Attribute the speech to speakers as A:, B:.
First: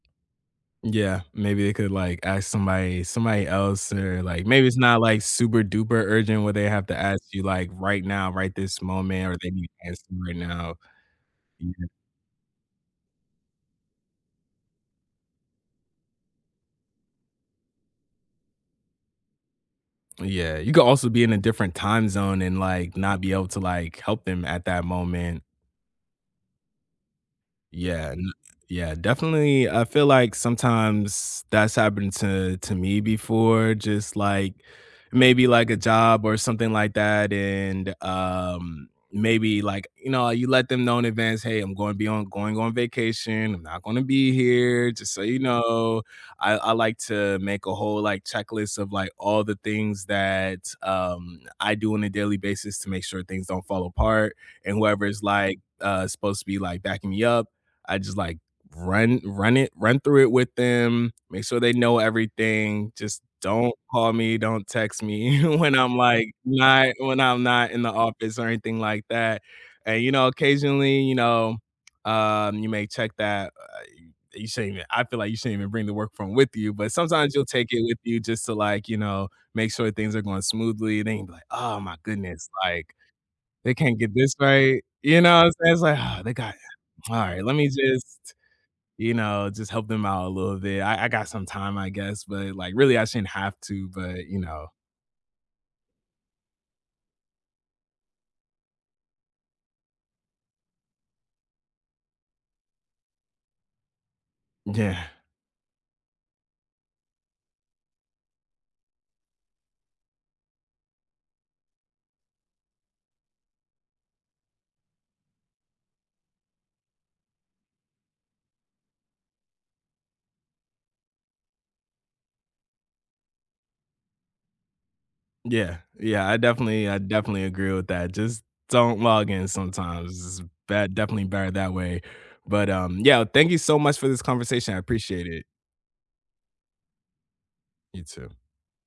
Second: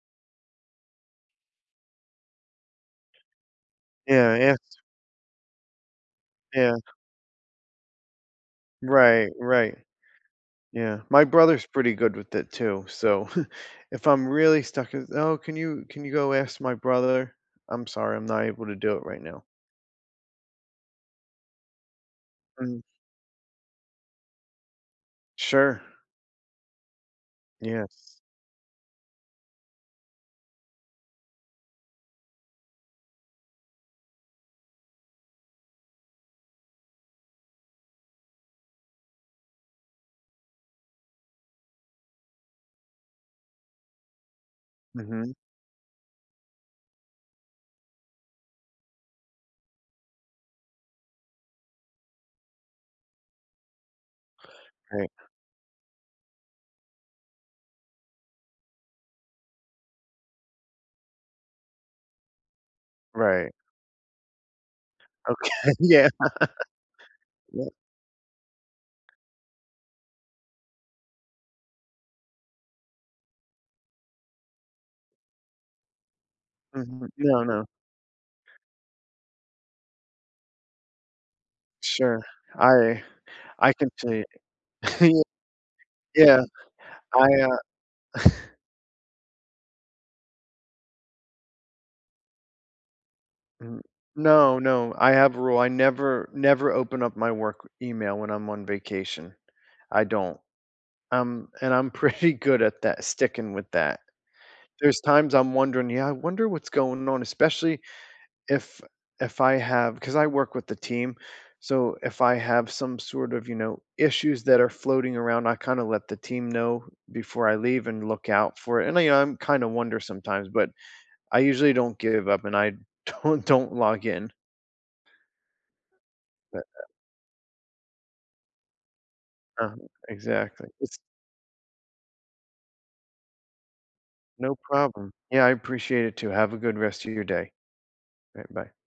A: Yeah, maybe they could, like, ask somebody somebody else or,
B: Yeah,
A: like,
B: ask
A: maybe it's not, like, super duper urgent where they
B: Yeah.
A: have to ask you, like, right now, right this moment,
B: Right,
A: or they need
B: right,
A: to ask you right now,
B: yeah, my brother's
A: mhm.
B: pretty good with it too, so, if I'm really stuck with, "Oh, can you can you go ask my brother? I'm sorry, I'm not able to do it right now."
A: Yeah, you could also be in a different time zone, and,
B: Mm.
A: like, not be able to, like, help them at that moment.
B: Sure.
A: Yeah,
B: Yes.
A: n yeah, definitely, I feel like sometimes that's happened to to me before, just, like maybe, like, a job, or something, like, that, and, um, maybe, like, you know, you let them know in advance, "Hey, I'm gonna be on going on vacation, I'm not gonna be here, just so
B: Mhm.
A: you know" I I like to make a whole, like, checklist of, like, all the things that, um, I do on a daily basis to make sure things don't fall apart, and
B: Right.
A: whoever's like uh, supposed to be, like, backing me up, I just like run run it run through it with them, make sure they know everything, just
B: Right.
A: don't call me, don't text me
B: Okay,
A: when I'm
B: yeah,
A: like, when I when I'm
B: yeah.
A: not in the office, or anything like that, and, you know, occasionally you know, um, you may check that, uh, you shouldn't even, I feel like you shouldn't even bring the work phone with you, but
B: Mhm,
A: sometimes
B: no
A: you'll
B: no.
A: take it with you just to like, you know, make sure things are going smoothly, it ain't, "Oh my
B: Sure,
A: goodness, like,
B: I I
A: they
B: can
A: can't
B: tell
A: get
B: y
A: this right,"
B: yea
A: you know what I'm saying, it's like, "Oh, they
B: yeah,
A: got
B: I
A: alright, let
B: uh
A: me just you know, just help them out a little bit, I I got some time, I guess, but, like, really I shouldn't have
B: Mm
A: to, but, you
B: no
A: know."
B: no, I have a rule, I never, never open up my work email when I'm on vacation, I don't um, and I'm pretty good at that sticking with that.
A: Yeah.
B: There's times I'm wondering, yeah, "I wonder what's going on?" especially if if I have 'cause I work with a team, so, if I have some sort of, you know, issues that are floating around, I kinda let the team know before I leave and look out for it, and I you know, I'm kinda wonder sometimes, but I usually don't give up, and I don't don't log in.
A: Yeah yeah, I
B: Uh, uh.
A: definitely I definitely agree with that, just don't log in
B: Uh-huh,
A: sometimes, it's
B: exactly,
A: bet
B: it's
A: definitely better that way, but um, yeah, thank you so much for this
B: No
A: conversation, I
B: problem,
A: appreciate it.
B: yeah, I appreciate it too. Have a good rest of your day,
A: You too.
B: alright, bye.